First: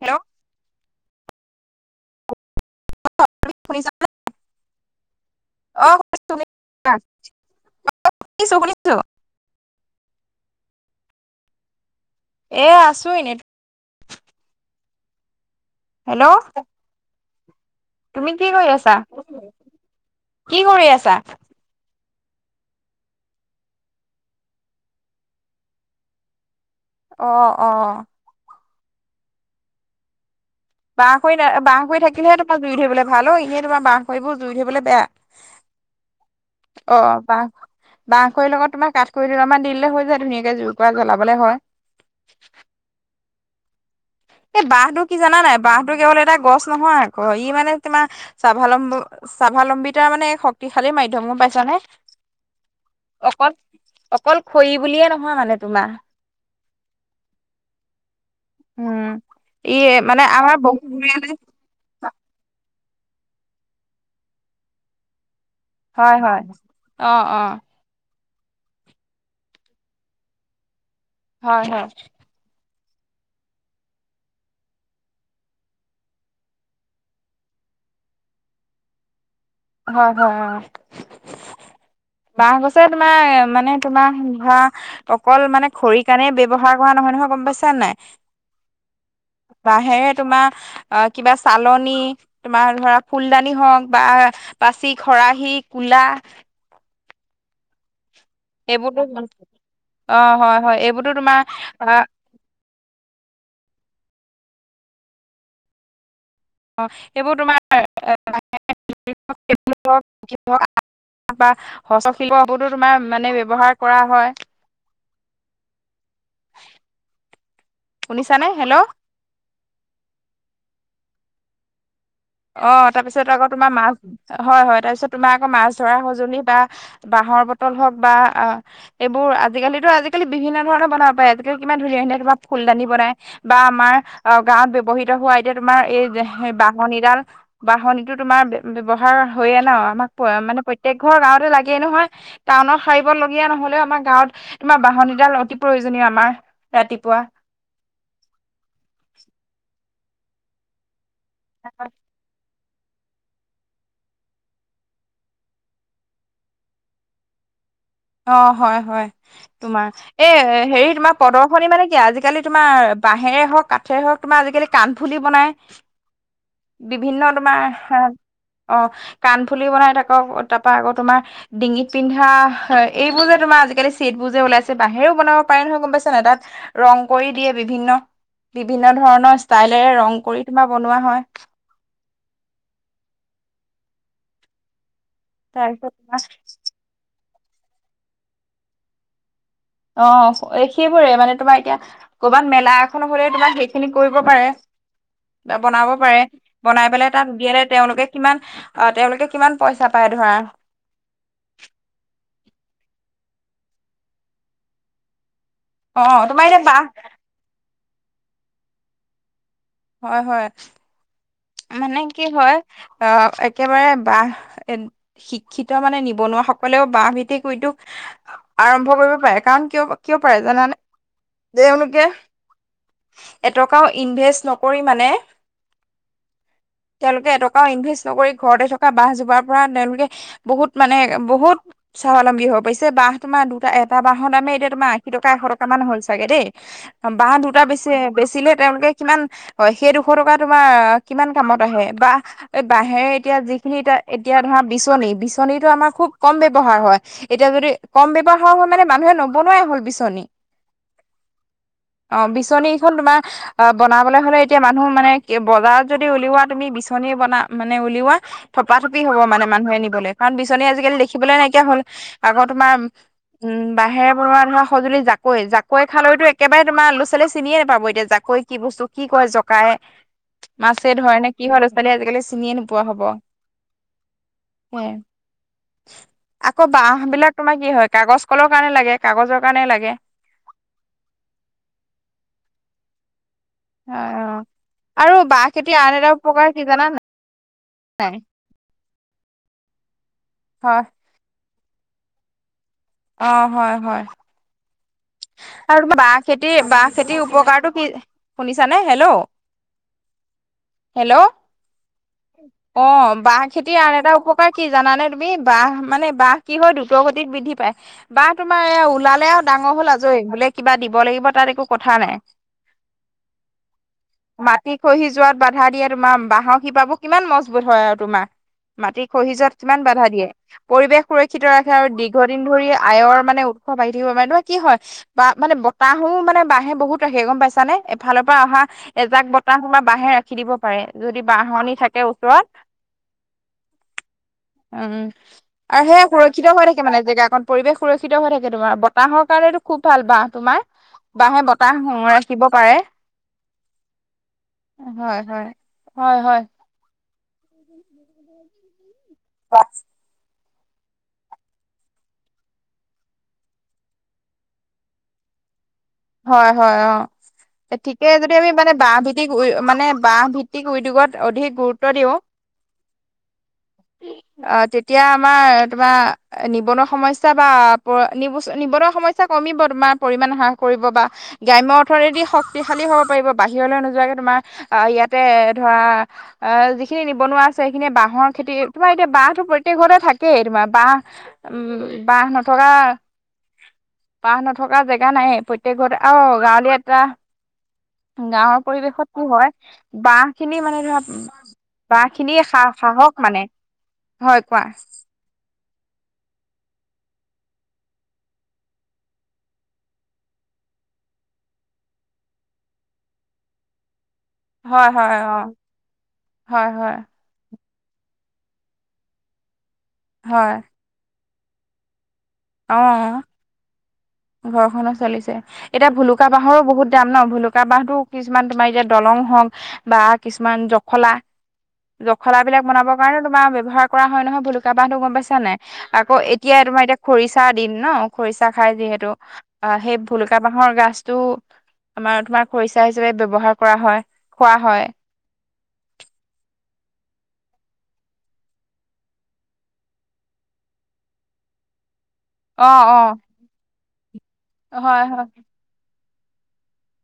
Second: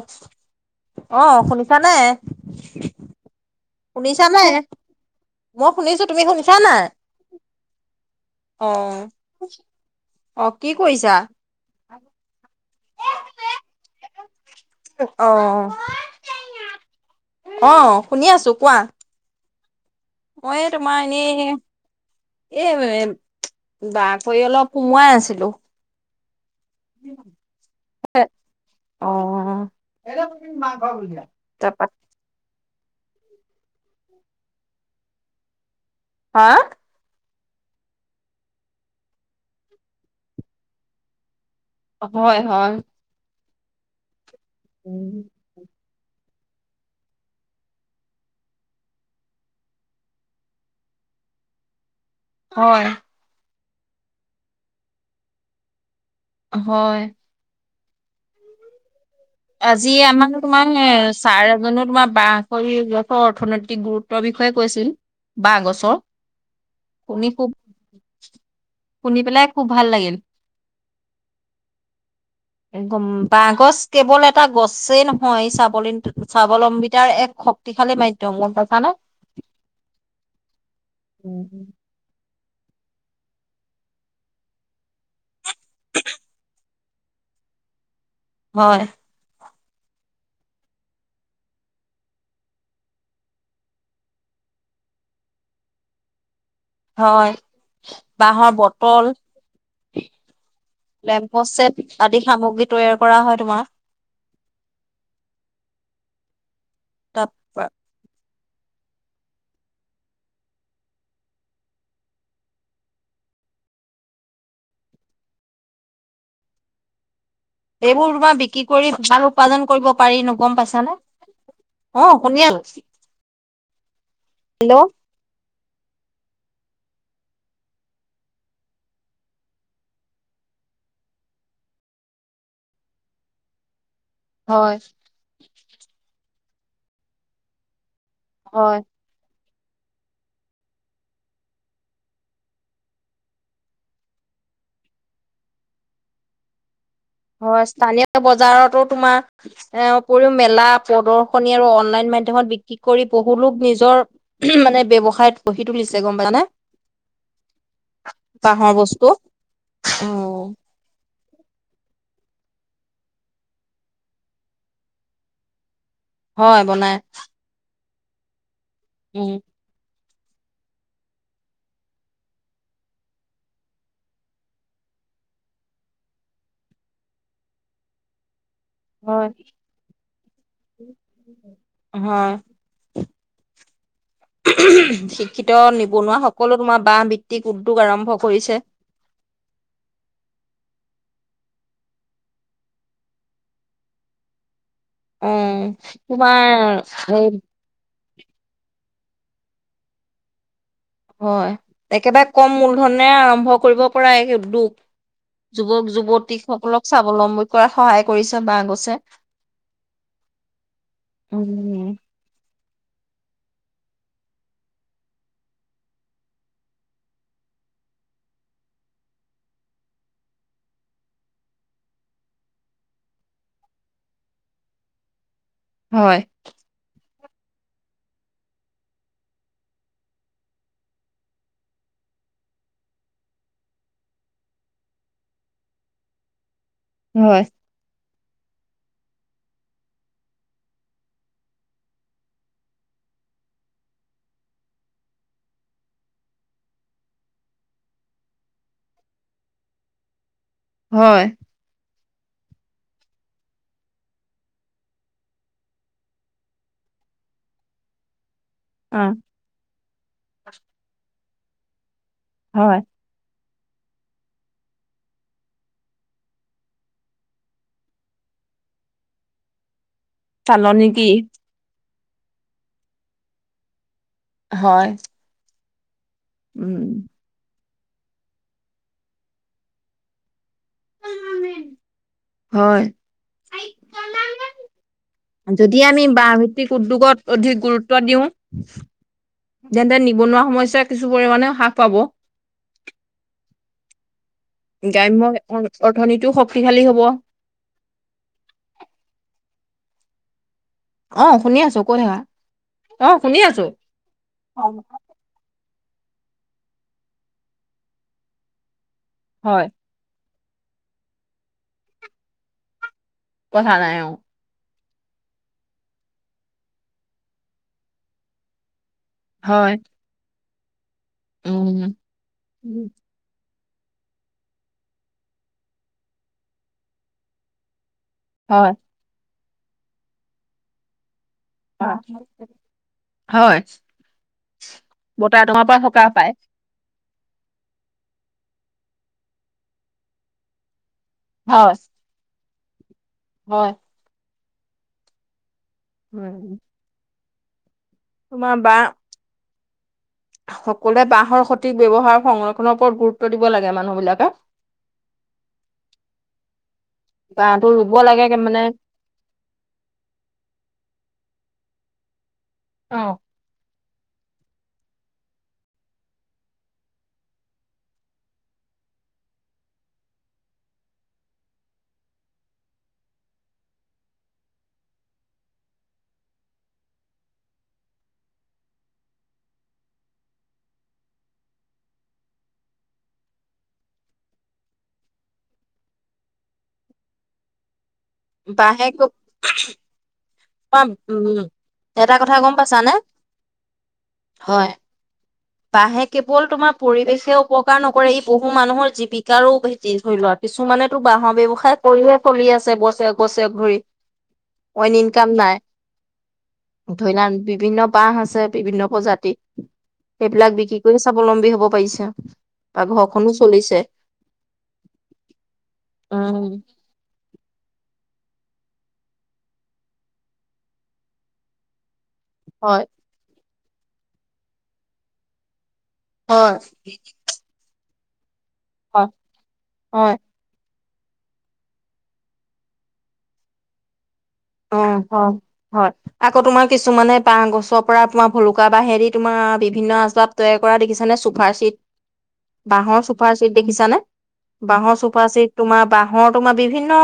Hello অ' শুনিছানে? শুনিছা শুনিছানে, মই অ শুনিছোঁ তুমি শুনিছো শুনিছা নাই? শুনিছো শুনিছো অ', অ' কি কৰিছা? এই আছোঁ এনেই। অ'। হেল্ল'। অ' শুনি তুমি কি আছোঁ কৰি কোৱা। আছা কি মই কৰি তোমাৰ আছা এনেই। এই বাহ‍ঁ খৰি অলপ সোমোৱাই আছিলোঁ। অ'-অ'। অ' বাঁহ খৰি, বাঁহ তাৰপা খৰি থাকিলে তোমাৰ জুই ধৰিবলৈ ভাল অ' এনেই তোমাৰ বাঁহ খৰিবোৰ জুই ধৰিবলৈ বেয়া। হাঁ? অ' বাঁহ বাঁহ খৰি লগত তোমাৰ কাঠ খৰি দুডালমান দি দিলে হৈ যায় ধুনীয়াকে জুইকুৰা জ্বলাবলৈ হয়। হয়-হয়। এ' বাঁহটো কি জানা নাই বাঁহটো কেৱল এটা গছ নহয় আকৌ ই মানে তোমাৰ স্বাৱলম্ব স্বাৱলম্বিতাৰ মানে শক্তিশালী মাধ্যম গম পাইছানে। হয়। অকল-অকল খৰি বুলিয়ে নহয় মানে তোমাৰ। হয়। উম। ই আজি মানে আমাৰ তোমাৰ এই বহুত ছাৰ জানোঁ তোমাৰ বাঁহ খৰি গছৰ অৰ্থনৈতিক গুৰুত্বৰ বিষয়ে কৈছিল। বাঁহ গছ হয় হয় অ শুনি অ খুব, শুনি পেলাই খুব ভাল লাগিল। হয়-হয়। বাঁহ গছ কেৱল এটা গছেই নহয় স্বাৱলম স্বাৱলম্বিতাৰ এক শক্তি শক্তিশালী মাধ্যম গম পাইছানে। হয়-হয় অ'। বাঁহ গছে তোমাৰ মানে তোমাৰ ধৰা অকল মানে খৰি কাৰণে ব্যৱহাৰ পোৱা নহয়-নহয় গম পাইছা নাই। হয়। বাঁহেৰে তোমাৰ অ' কিবা চালনি, তোমাৰ ধৰা ফুলদানি হওঁক বা পাচি, খৰাহী, কোলা হয়। বাঁহৰ এইবোৰতো বটল, অ হয় হয় এইবোৰতো তোমাৰ লেম্প চেট আহ আদি সামগ্ৰী তৈয়াৰ কৰা হয় তোমাৰ। অ'। তাত সেইবোৰ তোমাৰ [inaudible] তাৰপা হস্ত-শিল্পবোৰতো তোমাৰ মানে ব্যৱহাৰ কৰা হয়। এইবোৰ তোমাৰ শুনিছানে বিক্ৰী হেল্ল' কৰি ভাল উপাৰ্জন কৰিব পাৰি নো গম পাইছানে। অ' শুনি অ', আছোঁ। তাৰপিছত আকৌ তোমাৰ মাছ হয়-হয় তাৰপিছত তোমাৰ আকৌ মাছ ধৰা সঁজুলি বা বাঁহৰ বটল হওক বা অ' এইবোৰ আজিকালিতো আজিকালি বিভিন্ন ধৰণৰ বনাব পাৰে আজিকালি কিমান ধুনীয়া-ধুনীয়া তোমাৰ ফুলদানি বনাই। বা আমাৰ অ' গাঁৱত হয় ব্যৱহৃত হোৱা এতিয়া তোমাৰ এই বাহনিডাল বাহনিটো তোমাৰ হয় ব্যৱহাৰ হয়ে ন' আমাক মানে প্ৰত্যেক ঘৰ গাঁৱতে লাগেই নহয়। টাউনত সাৰিবলগীয়া নহ'লেও আমাৰ গাঁৱত তোমাৰ বাহনিডাল অতি প্ৰয়োজনীয় আমাৰ। ৰাতিপুৱা। হয়, স্থানীয় বজাৰতো তোমাৰ এ উপৰিও মেলা পদৰ [unintelligible] অনলাইন মাধ্যমত। কি কৰি বহুলোক নিজৰ মানে ব্যাৱসায় গঢ়ি তুলিছে গম পাইছানে? অ, বাঁহৰ হয়-হয় বস্তু। তোমাৰ এ অ হেৰি তোমাক প্ৰদৰ্শনী মানে কি আজিকালি তোমাৰ বাঁহেৰে হওক, কাঠেৰে হওঁক তোমাৰ আজিকালি কাণফুলি বনাই হয় বনাই বিভিন্ন তোমাৰ অ কাণ উম কাণফুলি বনাই থাকক তাপা আকৌ তোমাৰ ডিঙিত পিন্ধা এইবোৰ যে তোমাৰ আজিকালি চেটবোৰ যে ওলাইছে বাঁহেৰেও বনাব পাৰি নহয় গম পাইছা নাই তাত ৰং কৰি দিয়ে বিভিন্ন, বিভিন্ন হয় ধৰণৰ ষ্টাইলেৰে ৰং কৰি তোমাৰ বনোৱা হয়। হয়। শিক্ষিত তাৰপিছত নিবনুৱা তোমাৰ সকলো তোমাৰ বাহ ভিত্তিক উদ্যোগ আৰম্ভ কৰিছে। অ, সেইবোৰে মানে তোমাৰ এতিয়া ক'ৰবাত মেলা এখন হ'লে তোমাৰ সেইখিনি কৰিব পাৰে। উম বনাব পাৰে তোমাৰ বনাই পেলাই এই তাত দিয়ে তেওঁলোকে। কিমান অ' তেওঁলোকে কিমান পইচা পায় ধৰা হয়, একেবাৰে কম মূলধনে আৰম্ভ কৰিব পৰা এই উদ্যোগ। অ তোমাৰ এতিয়া বাহ যুৱক-যুৱতীসকলক স্বাৱলম্বী কৰাত সহায় কৰিছে বাঁহ গছে। হয়-হয়। উম মানে কি হয় আ একেবাৰে বাঁহ। শিক্ষিত মানে নিবনুৱা সকলেও বাঁহ ভিত্তিক উদ্যোগ আৰম্ভ কৰিব পাৰে কাৰণ কিয় কিয় পাৰে জানানে? তেওঁলোকে এটকাও ইনভেষ্ট নকৰি মানে হয়। তেওঁলোকে এটকাও ইনভেষ্ট নকৰি ঘৰতে থকা বাঁহ জোপাৰ পৰা তেওঁলোকে। বহুত মানে বহুত। স্বাৱলম্বী হ'ব পাৰিছে। বাহ তোমাৰ দুটা, এটা বাহৰ দামে এতিয়া তোমাৰ আশী টকা, এশ টকা মান হ'ল চাগে! লাগে দেই বাহ হয় দুটা বেছি বেচিলে তেওঁলোকে কিমান অ, সেই দুশ টকা তোমাৰ কিমান কামত আহে বা এই বাঁহেৰে এতিয়া যিখিনি এতিয়া এতিয়া ধৰা বিচনী, বিচনীটো আমাৰ খুব কম ব্যৱহাৰ হয়। এতিয়া যদি কম ব্যৱহাৰ হয় মানে মানুহে নবনোৱাই হ'ল বিচনী। হয়। অ' বিচনী কেইখন তোমাৰ আ বনাবলৈ হ'লে এতিয়া মানুহ মানে বজাৰত যদি উলিওৱা তুমি বিচনী বনা মানে উলিওৱা থপাথপি অ হ'ব মানে মানুহে নিবলে কাৰণ বিচনী আজিকালি দেখিবলৈ নাইকিয়া হ'ল আকৌ তোমাৰ। হয় উম বাঁহেৰে বনোৱা ধৰা সঁজুলি জাকৈ, জাক কৈ খালৈতো একেবাৰে তোমাৰ ল'ৰা, ছোৱালীয়ে চিনিয়ে নাপাব। এতিয়া জাকৈ কি বস্তু কি কয় জকাই মাছে ধৰে নে কি হয় ল'ৰা ছোৱালীয়ে আজিকালি চিনিয়ে নোপোৱা হ'ব। অ, হয় আকৌ উম বাঁহ বিলাক। তোমাৰ কি হয়, কাগজ কলৰ কাৰণে লাগে। কাগজৰ কাৰণে লাগে। হয়। অ অ আৰু বাঁহ খেতিৰ যদি আন আমি এটা বাঁহ উপকাৰ কি ভিত্তিক জানা উদ্যোগত অধিক গুৰুত্ব নাই দিও তেন্তে নিবনুৱা হয় সমস্যা কিছু পৰিমণে হ্ৰাস পাব। অ, হয় হয়। গ্ৰাম্য অ- আৰু তোমাৰ বাঁহ অৰ্থনীতিও খেতি, শক্তিশালী বাঁহ হব খেতিৰ উপকাৰটো কি শুনিছানে হেলৌ। হেল্ল' অ শুনি আছো কৈ থাকা অ, অ শুনি বাঁহ আছো খেতিৰ আন এটা উপকাৰ কি জানানে তু তুমি বাঁহ মানে বাঁহ কি হয় দ্ৰুত গতিত বৃদ্ধি পায়। বাঁহ তোমাৰ এ ওলালে আও হয় ডাঙৰ হ'ল আ জৈ হলে কিবা দিব লাগিব তাত একো কথা নাই। কথা নাই আও। মাটি খহি যোৱাত বাধা দিয়ে তোমাৰ বাঁহ শিপাবো কিমান মজবুত হয় আও তোমাৰ। মাটি খহি যোৱাত হয় কিমান বাধা দিয়ে পৰিৱেশ সুৰক্ষিত ৰাখে আৰু উম দীৰ্ঘদিন ধৰি আয়ৰ মানে স বাঢ়ি থাকিব পাৰে তুমাৰ কি হয় বা মানে বতাহো মানে বাঁহে বহুত ৰাখে গম পাইছা নে। ফালৰ পৰা অহা হয় এজাক বতাহ সুমা বাঁহে ৰাখি দিব পাৰে, যদি বাহনি থাকে ওচৰত। হয়। উম, বতাহ তোমাৰ পৰা আৰু সে সকাহ পায় সুৰক্ষিত হৈ থাকে মানে জেগাকন। পৰিৱেশ সুৰক্ষিত হৈ থাকে তোমাৰ বতাহৰ কাৰণেতো খুব ভাল বাঁহ তোমাৰ বাঁহে হয় বতাহ সুমুৱাই। থাকিব পাৰে। হয়। হয়-হয়-হয়-হয়। উম, [inaudible] তোমাৰ বা পাঁচ সকলোৱে বাঁহৰ সঠিক ব্যৱহাৰ সংৰক্ষনৰৰ ওপৰত গুৰুত্ব দিব লাগে মানুহবিলাকে। [inaudible] হয়-হয় অ, বাঁহটো এ ৰুব ঠিকে লাগে যদি আমি মানে বাঁহ ভিত তিক উই মানে বাঁহ ভিত্তিক উদ্যোগত অধিক গুৰুত্ব দিও। অ', অ, তেতিয়া আমাৰ তোমাৰ নিবনুৱা সমস্যা বা ব নিবচ নিবনুৱা সমস্যা কমিব তোমা পৰিমাণ হ্ৰাস পৰিব বা গ্ৰাম্য অৰ্থনীতি শক্তিশালী হ'ব পাৰিব বাহিৰলৈ নোযোৱাকে তোমাৰ আহ ইয়াতে ধৰা আহ যিখিনি নিবনুৱা আছে সেইখিনিয়ে বাঁহৰ খেতি তোমাৰ এতিয়া বাঁহতো প্ৰত্যেক ঘৰতে থাকেই তোমাৰ বাঁহ উম, বাঁহ নথকা-বাঁহ নথকা জেগা নায়ে। প্ৰত্যেক ঘতে অ, গাঁৱলী এটা গাঁৱ বাঁহে পৰিৱেশত খুব- কি হয় বাঁহ খিনি মানে ধৰা উম বাঁহ এটা খিনি কথা গম সা পাইছানে সাহস মানে হয় কোৱা? বাঁহে কেৱল তোমাৰ পৰিৱেশে উপকাৰ নকৰে ই বহু মানুহৰ জীৱিকাৰো জি ধৰি লত কিছুমানেতো বাঁহৰ ব্যৱসায় কৰিহে চলি আছে বছেক-বছেক ধৰি। হয়-হয়। কাম নাই ধৰি না বিভিন্ন বাহ আছে, বিভিন্ন প্ৰজাতি সেইবিলাক হয় বিক্ৰী কৰি স্বাৱলম্বী হব পাৰিছে। অ, ঘৰখনো চলিছে। ঘৰখনো চলিছে এতিয়া ভুলুকা উম বাঁহৰো বহুত তাম ন ভুলুকা বাঁহতো কিছুমান তোমা এতিয়া দলং হওক বা কিছুমান জখলা তা জখলা বিলাক হয় বনাব কাৰণে তোমাৰ ব্যৱহাৰ কৰা হয় নহয় ভুলুকা বাঁহতো গম পাইছা নাই? আকৌ এতিয়া হয় তোমাৰ এতিয়া খৰিচা দিন ন খৰিচা খাই যিহেতু হয় অহ, সেই হয় ভুলো কা বাঁহৰ গাছটো আমাৰ তোমাৰ খৰিচা হিচাপে ব্যৱহাৰ কৰা হয়। খোৱা অ, হয় হয়-হয়। আকৌ তোমা কিছুমানে বাঁ গছৰ পৰা তোমা ভলুকা বাঁহেদি তোমা বিভিন্ন আচবাব তৈয়াৰ কৰা দেখিছ নে চুফাৰ চিট অ বাঁহৰ ছুপাৰ চিট, দেখিছানে? অ বাঁহৰ হয় হয় চুপাৰ চিত। তোমাৰ বাঁহৰ তোমাৰ বিভিন্ন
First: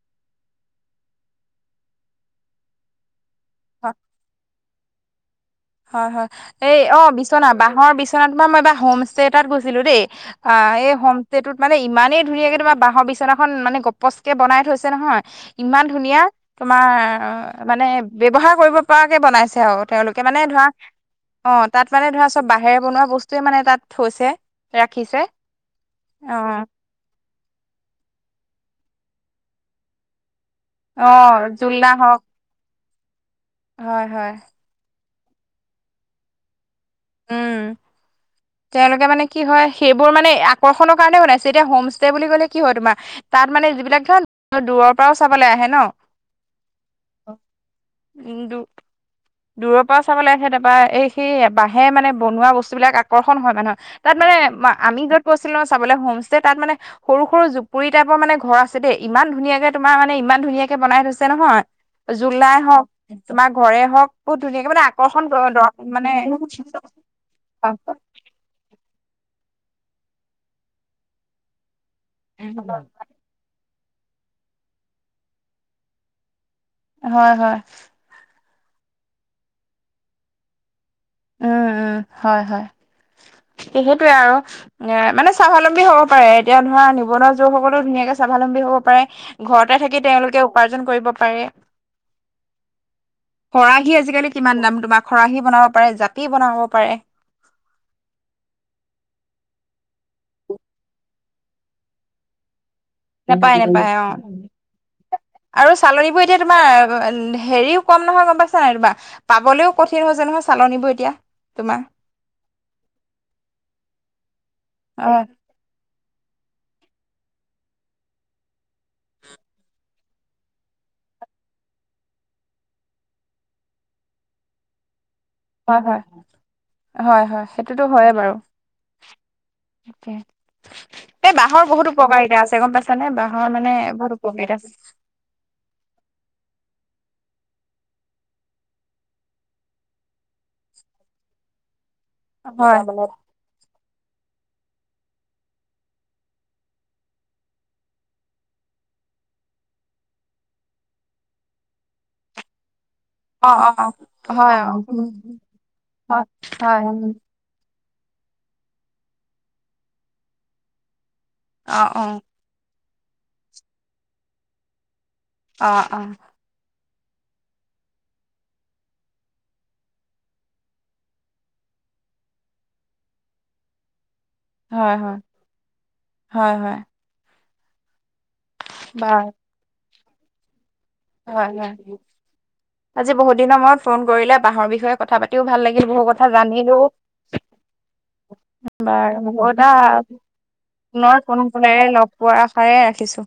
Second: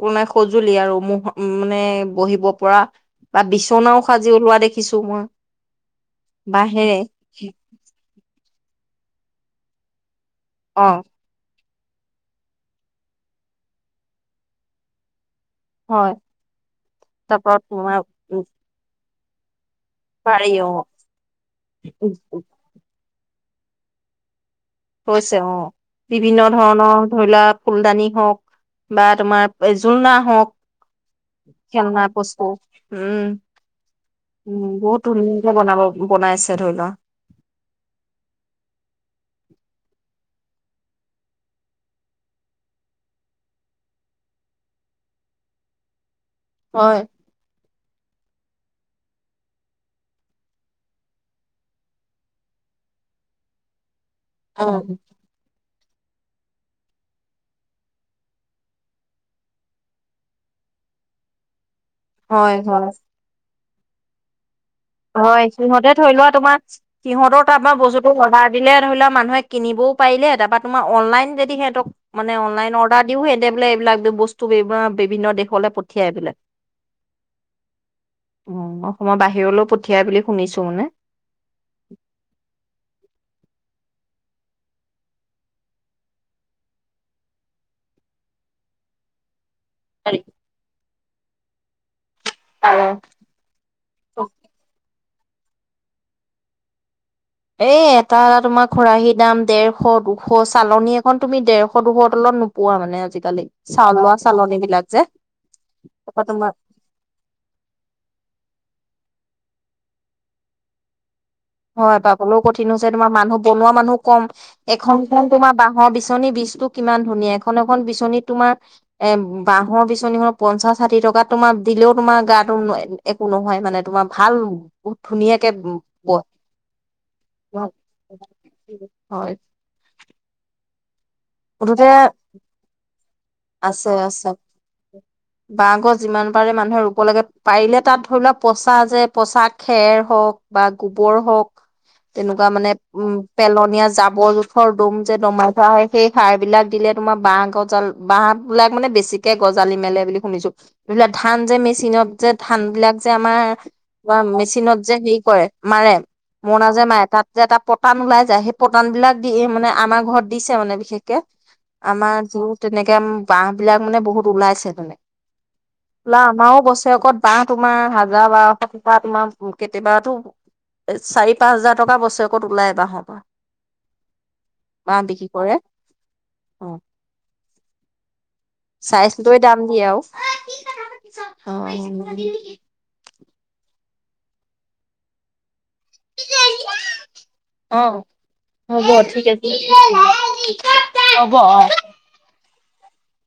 মানে সজুলি আৰু ম উম, মানে বহিব পৰা বা বিচনাও সাজি ওলোৱা দেখিছো মই। হয়-হয় এই বাঁহেৰে অ, বিচনা বাঁহৰ বিচনা থকা তোমাৰ মই এইবাৰ হোম ষ্টে এটাত গৈছিলো দেই। আ‌ অ এই হম তেতোট মানে ইমানেই ধুনীয়াকে তোমাৰ বাঁহৰ বিচনাখন মানে গপচ কে বনাই থৈছে নহয়? ইমান হয় ধুনীয়া তোমাৰ তাৰপৰা মানে, তোমাৰ উ ব্যৱহাৰ কৰিব পৰাকে বনাইছে আৰু তেওঁলোকে। মানে পাৰি ধৰা অ অ, তাত মানে ধৰা চব বাহেৰে বনোৱা বস্তুৱয়ে মানে তাত হৈছে। হৈছে অ, বিভিন্ন ধৰণৰ ধৰি লোৱা ফুলদানি হওক বা তোমাৰ জোলনা হওঁক, অ জোলনা খেলনা হওক বস্তু উম হয় হয়। উম বহুত ধুনীয়াকে বনাব, বনাইছে ধৰি লোৱা। উম তেওঁলোকে মানে কি হয়, সেইবোৰ মানে আকৰ্ষণৰ কাৰণে বনাইছে এতিয়া হোমষ্টে বুলি ক'লে কি হয় তোমাৰ ধৰা তাত মানে যিবিলাক ধৰ দূৰৰ পৰাও চাবলে আহে ন। হয়। উম দুু দূৰৰ পৰা চাবলৈ আহে, তাৰপৰা এই সি বাঁহে মানে বনোৱা বস্তুবিলাক আকৰ্ষণ হয় মানহ তাত অ মানে আমি য'ত গৈছিলো চাবলৈ হোম ষ্টে তাত মানে, সৰু সৰু জুপুৰি টাইপৰ মানে ঘৰ আছে দেই। ইমান ধুনীয়াকে তোমাৰ মানে ইমান ধুনীয়াকে বনাই থৈছে নহয়। হয় জোলনাই হওক হয় তোমাৰ ঘৰে হওক বহুত ধুনীয়াকে মানে আকৰ্ষণ হয় সিহঁতে মানে ধৰি লোৱা, তোমাৰ সিহঁতৰ তাৰপৰা বস্তুটো অৰ্ডাৰ দিলে ধৰি লোৱা মানুহে কিনিবও পাৰিলে তাৰপৰা তোমাৰ অনলাইন যদি সিহঁতক মানে অনলাইন অৰ্ডাৰ দিওে বোলে এইবিলাক বস্তু বি বিভিন্ন দেশলে পঠিয়াই এইবিলাক। হয়, হয়। অ অসমৰ বাহিৰলৈও পঠিয়াই বুলি শুনিছোঁ মানে। উম, উম, হয় হয়। সে সেইটোৱে আৰু এ মানে স্বাৱলম্বী হব পাৰে, এতিয়া ধৰা নিবনুৱা যুৱসকললে ধুনীয়াকে স্বাৱলম্বী হব পাৰে। ঘৰতে থাকি তেওঁলোকে উপাৰ্জন কৰিব পাৰে। পাৰে খৰাহী আজিকালি কিমান দাম তোমাক, খৰাহি বনাব পাৰে, জাপি বনাব পাৰে। এ এটা এটা তোমাৰ খোৰাহীৰ দাম দেৰশ দুশ চালনী এখন তুমি ডেৰশ দুশৰ তলত নো পোৱা মানে। আজিকালি। নেপায় নেপায় চাউল অঁ লোৱা চালনী বিলাক যে আৰু চালনীবোৰ এতিয়া তোমাৰ অঁ হেৰিও কম নহয় গম পাইছা নাই কিবা পাবলৈও কঠিন হৈছে নহয় চালনীবোৰ এতিয়া। তোমাৰ হয় পাবলৈও কঠিন হৈছে তোমাৰ মানুহ বনোৱা মানুহ কম। এখন অ এখন তোমাৰ বাঁহৰ বিচনী বীচতো কিমান ধুনীয়া এখন এখন বিচনীত তোমাৰ এ বাঁহৰ বিচনীখনত পঞ্চাশ ষাঠি টকাত তোমাৰ দিলেও তোমাৰ গাটো একো নহয় মানে তোমাৰ ভাল, বহুত ধুনীয়া হয় হয় হয় হয় সেইটোতো হয়ে বাৰু। হয়। তাকে। এ বাঁহৰ মুঠতে বহুত উপকাৰিতা আছে, গম পাইছা নে? মানে আছে বহুত আছে উপকাৰিতা আছে। বাঁহ গছ যিমান পাৰে মানুহে ৰুব লাগে। পাৰিলে তাত ধৰি লোৱা পচা যে পচা খেৰ হওঁক। বা গোবৰ হওক, তেনেকুৱা মানে হয় উম পেলনীয়া জাবৰ জোথৰ দম যে দমাই থোৱা হয়। সেই সাৰ বিলাক দিলে, তোমাৰ বাহ গজাল বাহ বিলাক মানে বেছিকে গজালি মেলে বুলি শুনিছো। এইবিলাক, ধান যে মেচিনত যে ধান বিলাক যে আমাৰ অ অ অ হয় মেচিনত যে অ হেৰি কৰে, মাৰে হয় মৰণা যে হয় মাৰে তাত যে এটা পতান ওলাই যায় সেই পতান বিলাক দি মানে আমাৰ ঘৰত দিছে মানে। বিশেষকে অ', আমাৰ অ', যি তেনেকে বাহ বিলাক মানে বহুত ওলাইছে তেনেকে। অ', অ', বলা আমাৰও গল। চেকত বাহ তোমাৰ হাজাৰ বাৰশ টকা তোমাৰ কেতিয়াবাতো। চাৰি পাঁচ হাজাৰ টকা বছৰেকত ওলাই বাহত। হয় বাহ হয় বিক্ৰী কৰে। হয় অ হয়। চাইছ বাৰু লৈ দাম দিয়ে আৰু হয় হয় আজি বহুত দিনৰ মূৰত ফোন কৰিলে বাঁহৰ বিষয়ে কথা পাতিও ভাল লাগে। বহু কথা জানিলো। অ বাৰু হ'ব দে, অ পুনৰ ফোন কলে লগ পোৱা আশাৰে ৰাখিছোঁ।